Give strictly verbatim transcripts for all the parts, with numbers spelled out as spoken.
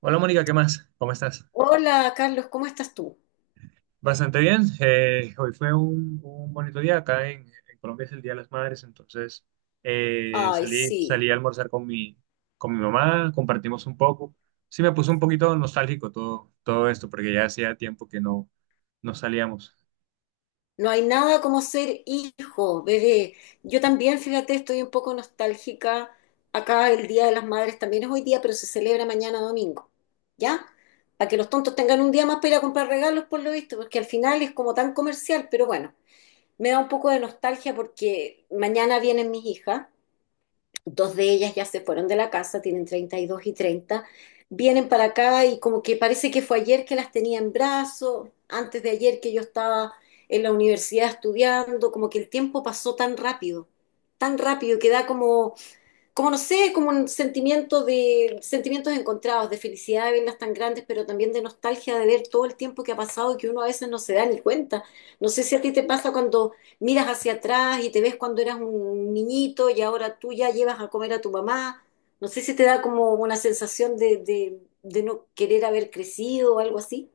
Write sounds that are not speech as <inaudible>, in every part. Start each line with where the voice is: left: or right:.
right: Hola, Mónica, ¿qué más? ¿Cómo estás?
left: Hola, Carlos, ¿cómo estás tú?
right: Bastante bien. Eh, hoy fue un, un bonito día. Acá en, en Colombia es el Día de las Madres, entonces eh,
left: Ay,
right: salí,
left: sí,
right: salí a almorzar con mi, con mi mamá, compartimos un poco. Sí, me puso un poquito nostálgico todo, todo esto, porque ya hacía tiempo que no, no salíamos.
left: no hay nada como ser hijo, bebé. Yo también, fíjate, estoy un poco nostálgica. Acá el Día de las Madres también es hoy día, pero se celebra mañana domingo, ¿ya? Para que los tontos tengan un día más para ir a comprar regalos, por lo visto, porque al final es como tan comercial, pero bueno, me da un poco de nostalgia porque mañana vienen mis hijas. Dos de ellas ya se fueron de la casa, tienen treinta y dos y treinta. Vienen para acá y como que parece que fue ayer que las tenía en brazos, antes de ayer que yo estaba en la universidad estudiando, como que el tiempo pasó tan rápido, tan rápido que da como, como no sé, como un sentimiento de, sentimientos encontrados, de felicidad de verlas tan grandes, pero también de nostalgia de ver todo el tiempo que ha pasado y que uno a veces no se da ni cuenta. No sé si a ti te pasa cuando miras hacia atrás y te ves cuando eras un niñito y ahora tú ya llevas a comer a tu mamá. No sé si te da como una sensación de, de, de no querer haber crecido o algo así.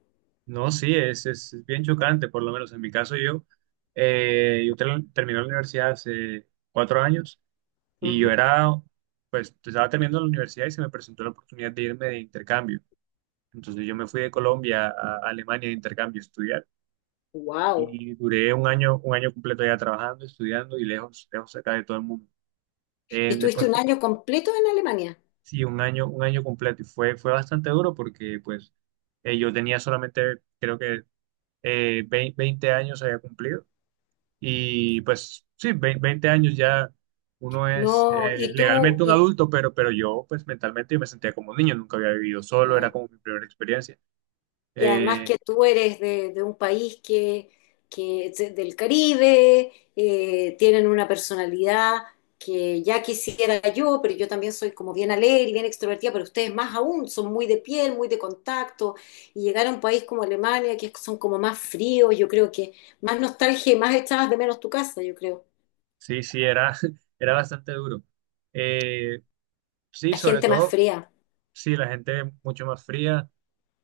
right: No, sí, es, es, es bien chocante, por lo menos en mi caso. Yo. eh, yo ter- terminé la universidad hace cuatro años y yo era, pues estaba terminando la universidad y se me presentó la oportunidad de irme de intercambio. Entonces yo me fui de Colombia a a Alemania de intercambio a estudiar
left: Wow.
right: y duré un año, un año completo ya trabajando, estudiando y lejos, lejos acá de todo el mundo.
left: ¿Y
right: Eh,
left: estuviste
right: después,
left: un año completo en Alemania?
right: sí, un año, un año completo y fue, fue bastante duro porque pues eh, yo tenía solamente, creo que, eh, vein- veinte años había cumplido. Y pues sí, vein- veinte años ya uno es
left: No,
right: eh,
left: y tú,
right: legalmente un
left: y
right: adulto, pero pero yo pues mentalmente yo me sentía como un niño, nunca había vivido solo, era
left: claro.
right: como mi primera experiencia.
left: Y además
right: Eh,
left: que tú eres de, de un país que, que es del Caribe, eh, tienen una personalidad que ya quisiera yo, pero yo también soy como bien alegre, y bien extrovertida, pero ustedes más aún, son muy de piel, muy de contacto, y llegar a un país como Alemania, que son como más fríos, yo creo que más nostalgia y más echabas de menos tu casa, yo creo.
right: Sí, sí, era, <laughs> era bastante duro. Eh, sí,
left: La
right: sobre
left: gente más
right: todo,
left: fría,
right: sí, la gente mucho más fría.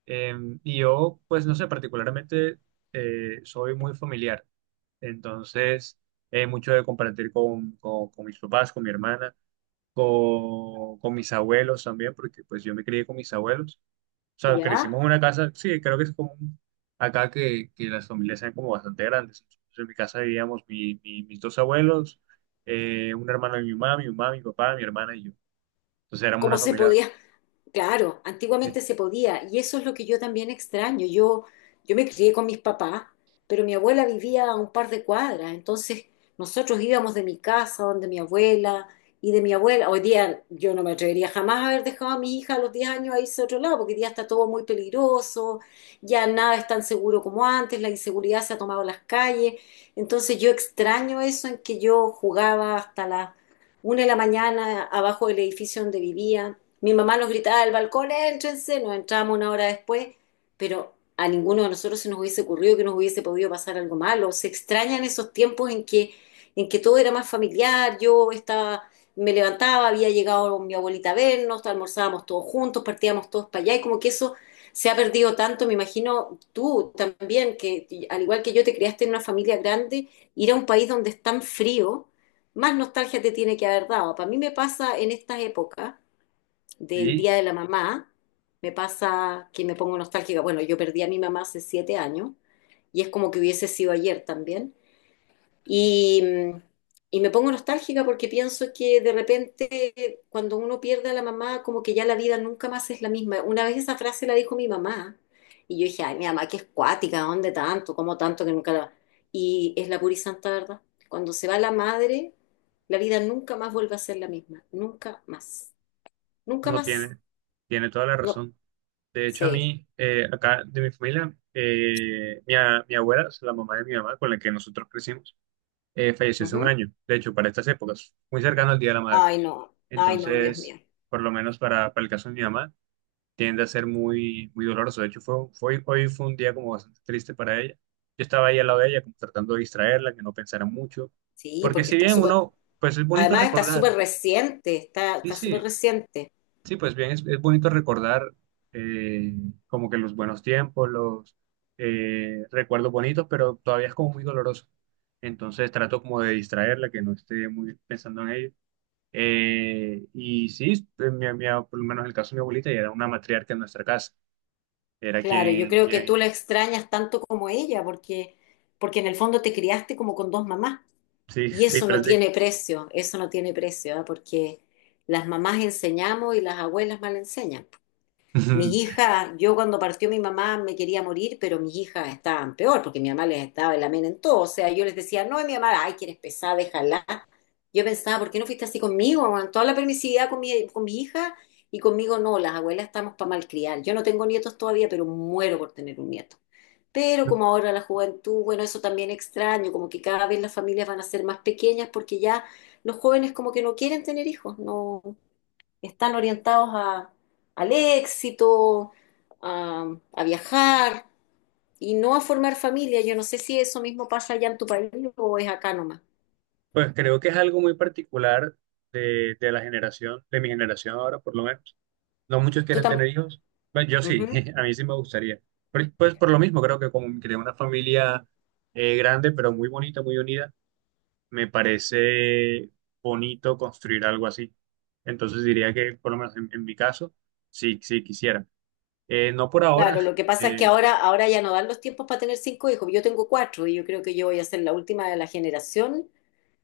right: eh, y yo, pues no sé, particularmente, eh, soy muy familiar. Entonces, eh, mucho de compartir con, con, con mis papás, con mi hermana, con, con mis abuelos también, porque pues yo me crié con mis abuelos. O sea, crecimos
left: ¿ya?
right: en una casa. Sí, creo que es común acá que, que las familias sean como bastante grandes. Entonces, en mi casa vivíamos mi- mi- mis dos abuelos, eh, un hermano de mi mamá, mi mamá, mi papá, mi hermana y yo. Entonces éramos una
left: ¿Cómo se
right: familia.
left: podía? Claro,
right: Sí,
left: antiguamente se podía y eso es lo que yo también extraño. Yo, yo me crié con mis papás, pero mi abuela vivía a un par de cuadras, entonces nosotros íbamos de mi casa, donde mi abuela y de mi abuela. Hoy día yo no me atrevería jamás a haber dejado a mi hija a los diez años a irse a otro lado, porque hoy día está todo muy peligroso, ya nada es tan seguro como antes, la inseguridad se ha tomado las calles. Entonces yo extraño eso en que yo jugaba hasta las una de la mañana abajo del edificio donde vivía. Mi mamá nos gritaba del balcón, éntrense, nos entrábamos una hora después, pero a ninguno de nosotros se nos hubiese ocurrido que nos hubiese podido pasar algo malo. Se extrañan esos tiempos en que, en que todo era más familiar, yo estaba, me levantaba, había llegado mi abuelita a vernos, almorzábamos todos juntos, partíamos todos para allá, y como que eso se ha perdido tanto, me imagino tú también, que al igual que yo te creaste en una familia grande, ir a un país donde es tan frío, más nostalgia te tiene que haber dado. Para mí me pasa en estas épocas del
right: sí,
left: Día de la Mamá, me pasa que me pongo nostálgica. Bueno, yo perdí a mi mamá hace siete años y es como que hubiese sido ayer también. Y, mm, y me pongo nostálgica porque pienso que de repente cuando uno pierde a la mamá, como que ya la vida nunca más es la misma. Una vez esa frase la dijo mi mamá y yo dije, ay, mi mamá, que es cuática, ¿dónde tanto? ¿Cómo tanto que nunca la... Y es la pura y santa verdad. Cuando se va la madre, la vida nunca más vuelve a ser la misma. Nunca más. Nunca
right: no
left: más.
right: tiene, tiene toda la
left: No,
right: razón. De hecho, a
left: sí.
right: mí, eh, acá de mi familia, eh, mi, a- mi abuela, o sea, la mamá de mi mamá, con la que nosotros crecimos, eh, falleció hace un
left: Ujú.
right: año. De hecho, para estas épocas, muy cercano al Día de la Madre.
left: Ay, no, ay, no, Dios mío.
right: Entonces, por lo menos para, para el caso de mi mamá, tiende a ser muy, muy doloroso. De hecho, fue, fue- hoy fue un día como bastante triste para ella. Yo estaba ahí al lado de ella, como tratando de distraerla, que no pensara mucho.
left: Sí,
right: Porque
left: porque
right: si
left: está
right: bien,
left: súper,
right: uno, pues es bonito
left: además está súper
right: recordar,
left: reciente, está,
right: sí,
left: está súper
right: sí,
left: reciente.
right: sí, pues bien, es, es bonito recordar, eh, como que los buenos tiempos, los, eh, recuerdos bonitos, pero todavía es como muy doloroso. Entonces trato como de distraerla, que no esté muy pensando en ello. Eh, y sí, eh, mi, mi- por lo menos en el caso de mi abuelita, ella era una matriarca en nuestra casa. Era
left: Claro, yo
right: quien,
left: creo que tú
right: quien,
left: la extrañas tanto como ella, porque, porque en el fondo te criaste como con dos mamás.
right: Sí,
left: Y
right: sí,
left: eso no
right: prácticamente.
left: tiene precio, eso no tiene precio, ¿ah? Porque las mamás enseñamos y las abuelas mal enseñan. Mis
right: <laughs>
left: hijas, yo cuando partió mi mamá me quería morir, pero mis hijas estaban peor, porque mi mamá les estaba en la mena en todo. O sea, yo les decía, no, y mi mamá, ay, quieres pesar, déjala. Yo pensaba, ¿por qué no fuiste así conmigo? Con toda la permisividad con mi, con mi hija, y conmigo no, las abuelas estamos para malcriar. Yo no tengo nietos todavía, pero muero por tener un nieto. Pero como ahora la juventud, bueno, eso también extraño, como que cada vez las familias van a ser más pequeñas porque ya los jóvenes como que no quieren tener hijos, no, están orientados a, al éxito, a, a viajar, y no a formar familia. Yo no sé si eso mismo pasa allá en tu país o es acá nomás.
right: Pues creo que es algo muy particular de, de la generación, de mi generación ahora, por lo menos. No muchos
left: Tú
right: quieren
left: tam-
right: tener hijos. Bueno, yo sí,
left: Ujú.
right: <laughs> a mí sí me gustaría. pero Pues por lo mismo, creo que como creé una familia, eh, grande, pero muy bonita, muy unida, me parece bonito construir algo así. Entonces diría que, por lo menos en, en mi caso, sí, sí quisiera. Eh, no por ahora.
left: Claro, lo que pasa es que
right: Eh,
left: ahora, ahora ya no dan los tiempos para tener cinco hijos. Yo tengo cuatro y yo creo que yo voy a ser la última de la generación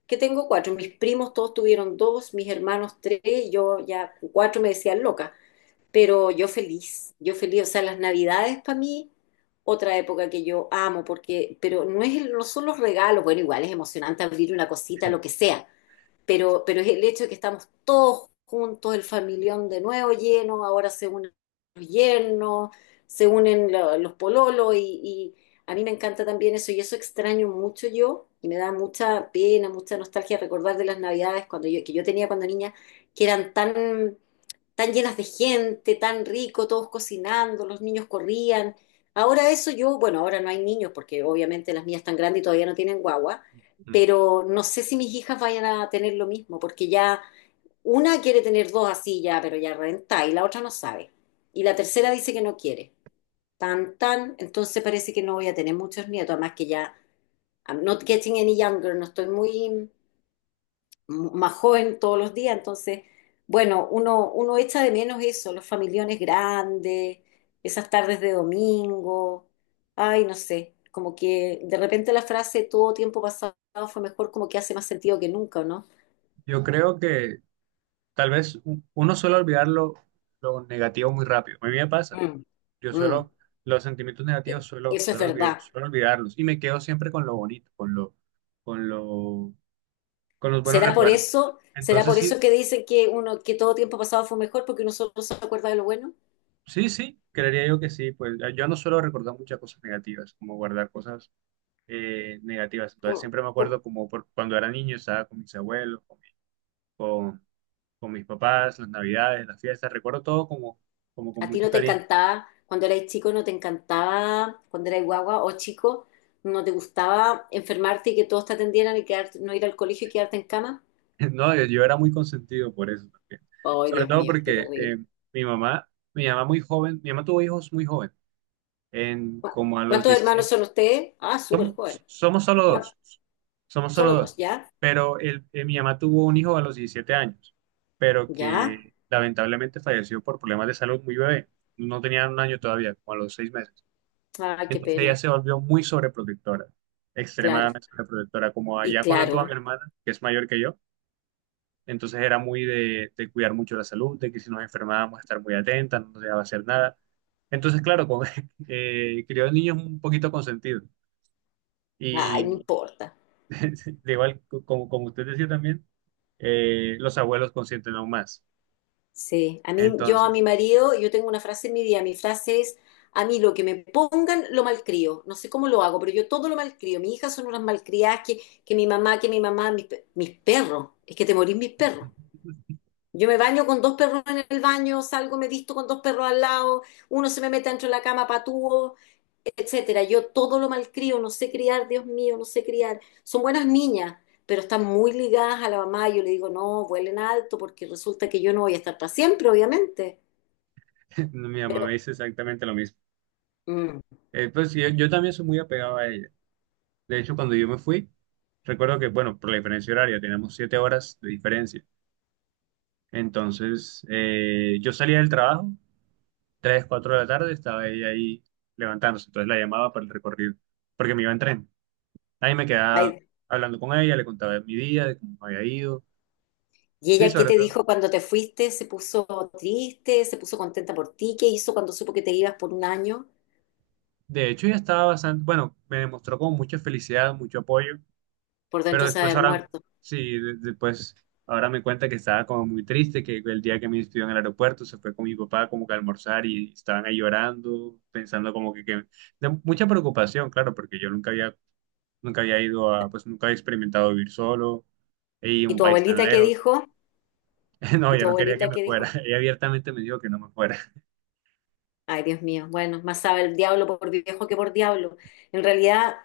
left: que tengo cuatro. Mis primos todos tuvieron dos, mis hermanos tres, yo ya con cuatro me decían loca. Pero yo feliz, yo feliz. O sea, las Navidades para mí, otra época que yo amo, porque, pero no es, el- no son los regalos, bueno, igual es emocionante abrir una cosita, lo que sea, pero, pero es el hecho de que estamos todos juntos, el familión de nuevo lleno, ahora se unen los yernos, se unen lo- los pololos y, y a mí me encanta también eso y eso extraño mucho yo y me da mucha pena, mucha nostalgia recordar de las Navidades cuando yo, que yo tenía cuando niña, que eran tan tan llenas de gente, tan rico, todos cocinando, los niños corrían. Ahora eso yo, bueno, ahora no hay niños porque obviamente las mías están grandes y todavía no tienen guagua, pero no sé si mis hijas vayan a tener lo mismo, porque ya una quiere tener dos así ya, pero ya renta, y la otra no sabe. Y la tercera dice que no quiere. Tan, tan, entonces parece que no voy a tener muchos nietos, además que ya, I'm not getting any younger, no estoy muy m- más joven todos los días, entonces, bueno, uno, uno echa de menos eso, los familiones grandes, esas tardes de domingo, ay, no sé, como que de repente la frase todo tiempo pasado fue mejor, como que hace más sentido que nunca, ¿no?
right: yo creo que Tal vez u- uno suele olvidar lo, lo negativo muy rápido. A mí me pasa.
left: Mm.
right: Yo
left: Mm,
right: suelo, los sentimientos
left: e-
right: negativos suelo,
left: eso es
right: suelo, olvi-
left: verdad.
right: suelo olvidarlos y me quedo siempre con lo bonito, con lo, con lo, con los buenos
left: ¿Será por
right: recuerdos.
left: eso? ¿Será
right: Entonces
left: por eso
right: sí,
left: que dicen que uno que todo tiempo pasado fue mejor porque uno solo se acuerda de lo bueno?
right: sí, sí, creería yo que sí. Pues yo no suelo recordar muchas cosas negativas, como guardar cosas, eh, negativas. Entonces
left: Como,
right: siempre me acuerdo
left: como-
right: como por- cuando era niño, estaba con mis abuelos, con, mi- con con mis papás, las navidades, las fiestas. Recuerdo todo como como con
left: ¿A ti
right: mucho
left: no te
right: cariño.
left: encantaba, cuando erais chico, no te encantaba, cuando erais guagua o chico, no te gustaba enfermarte y que todos te atendieran y quedarte- no ir al colegio y quedarte en cama?
right: <laughs> No, yo, yo era muy consentido por eso también.
left: Ay,
right: Sobre
left: Dios
right: todo
left: mío, qué
right: porque eh,
left: terrible.
right: mi mamá, mi mamá muy joven, mi mamá tuvo hijos muy joven, en,
left: ¿Cu-
right: como a los
left: ¿Cuántos hermanos
right: diecisiete.
left: son ustedes? Ah, súper
right: Somos,
left: joven.
right: Somos solo
left: ¿Cuán-
right: dos, somos solo
left: Solo dos,
right: dos.
left: ¿ya?
right: Pero el, eh, mi mamá tuvo un hijo a los diecisiete años, pero
left: ¿Ya?
right: que lamentablemente falleció por problemas de salud muy bebé. No tenía un año todavía, como a los seis meses.
left: Ah, qué
right: Entonces ella
left: pena.
right: se volvió muy sobreprotectora,
left: Claro.
right: extremadamente sobreprotectora. Como
left: Y
right: allá cuando tuvo a
left: claro.
right: mi hermana, que es mayor que yo, entonces era muy de, de cuidar mucho la salud, de que si nos enfermábamos estar muy atentas, no nos dejaba hacer nada. Entonces, claro, con, <laughs> eh, crió niños un poquito consentidos.
left: Ay, no
right: Y
left: importa.
right: <laughs> de igual, co- como, como usted decía también, eh, los abuelos consienten aún más.
left: Sí, a mí, yo a
right: Entonces,
left: mi marido, yo tengo una frase en mi día, mi frase es, a mí lo que me pongan lo malcrio, no sé cómo lo hago, pero yo todo lo malcrio, mis hijas son unas malcriadas que, que mi mamá, que mi mamá, mis, pe- mis perros, es que te morís mis perros, yo me baño con dos perros en el baño, salgo, me visto con dos perros al lado, uno se me mete dentro de la cama patúo, etcétera. Yo todo lo malcrio, no sé criar, Dios mío, no sé criar. Son buenas niñas, pero están muy ligadas a la mamá. Yo le digo, no, vuelen alto, porque resulta que yo no voy a estar para siempre, obviamente.
right: <laughs> mi mamá
left: Pero,
right: me dice exactamente lo mismo.
left: mm,
right: Eh, pues yo, yo también soy muy apegado a ella. De hecho, cuando yo me fui, recuerdo que, bueno, por la diferencia horaria, teníamos siete horas de diferencia. Entonces, eh, yo salía del trabajo, tres cuatro de la tarde, estaba ella ahí levantándose, entonces la llamaba para el recorrido, porque me iba en tren. Ahí me quedaba
left: ay,
right: hablando con ella, le contaba de mi día, de cómo me había ido.
left: ¿y
right: Sí,
left: ella qué
right: sobre
left: te
right: todo.
left: dijo cuando te fuiste? ¿Se puso triste? ¿Se puso contenta por ti? ¿Qué hizo cuando supo que te ibas por un año?
right: De hecho, ella estaba bastante, bueno, me demostró como mucha felicidad, mucho apoyo,
left: Por
right: pero
left: dentro se va a
right: después,
left: haber
right: ahora,
left: muerto.
right: sí, de- después, ahora me cuenta que estaba como muy triste, que el día que me despidió en el aeropuerto se fue con mi papá como que a almorzar y estaban ahí llorando, pensando como que, que de mucha preocupación, claro, porque yo nunca había nunca había ido a, pues nunca había experimentado vivir solo y
left: ¿Y
right: un
left: tu
right: país tan
left: abuelita qué
right: lejos.
left: dijo?
right: <laughs> No,
left: ¿Y
right: yo
left: tu
right: no quería que
left: abuelita
right: me
left: qué
right: fuera.
left: dijo?
right: <laughs> Ella abiertamente me dijo que no me fuera. <laughs>
left: Ay, Dios mío, bueno, más sabe el diablo por viejo que por diablo. En realidad,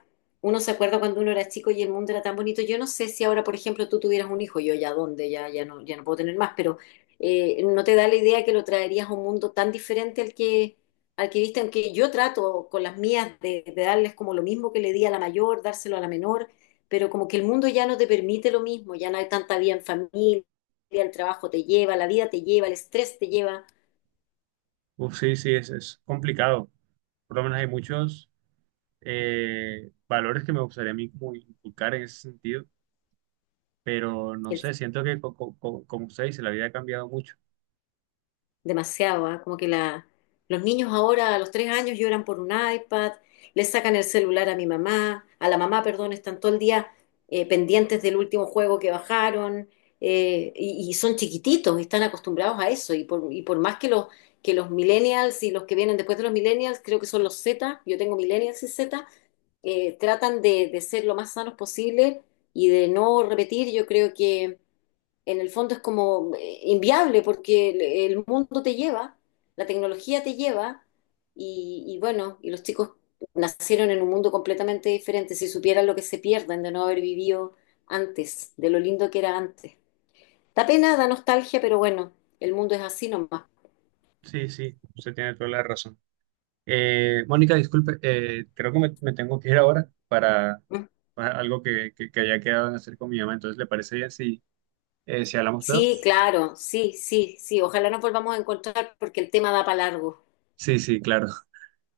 left: uno se acuerda cuando uno era chico y el mundo era tan bonito. Yo no sé si ahora, por ejemplo, tú tuvieras un hijo, yo ya dónde, ya, ya no, ya no puedo tener más, pero eh, ¿no te da la idea que lo traerías a un mundo tan diferente al que, al que viste? Aunque yo trato con las mías de, de darles como lo mismo que le di a la mayor, dárselo a la menor, pero como que el mundo ya no te permite lo mismo, ya no hay tanta vida en familia, el trabajo te lleva, la vida te lleva, el estrés te lleva.
right: Uf, sí, sí, es, es complicado. Por lo menos hay muchos, eh, valores que me gustaría a mí como inculcar en ese sentido, pero no sé, siento que, co- co- co- como usted dice, la vida ha cambiado mucho.
left: Demasiado, ¿ah? Como que la, los niños ahora a los tres años lloran por un iPad, le sacan el celular a mi mamá, a la mamá, perdón, están todo el día eh, pendientes del último juego que bajaron, eh, y, y son chiquititos, están acostumbrados a eso, y por, y por más que los, que los millennials y los que vienen después de los millennials, creo que son los Z, yo tengo millennials y Z, eh, tratan de, de ser lo más sanos posible y de no repetir, yo creo que en el fondo es como eh, inviable porque el, el mundo te lleva, la tecnología te lleva y, y bueno, y los chicos nacieron en un mundo completamente diferente, si supieran lo que se pierden de no haber vivido antes, de lo lindo que era antes. Da pena, da nostalgia, pero bueno, el mundo es así nomás.
right: Sí, sí, usted tiene toda la razón. Eh, Mónica, disculpe, eh, creo que me, me tengo que ir ahora para,
left: ¿Mm?
right: para algo que que, que haya quedado en hacer con mi mamá, entonces ¿le parece bien si... Eh, si hablamos luego?
left: Sí, claro, sí, sí, sí, ojalá nos volvamos a encontrar porque el tema da para largo.
right: Sí, sí, claro.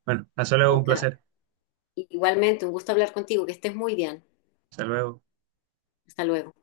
right: Bueno, hasta luego, un
left: Ok,
right: placer.
left: igualmente, un gusto hablar contigo, que estés muy bien.
right: Hasta luego.
left: Hasta luego.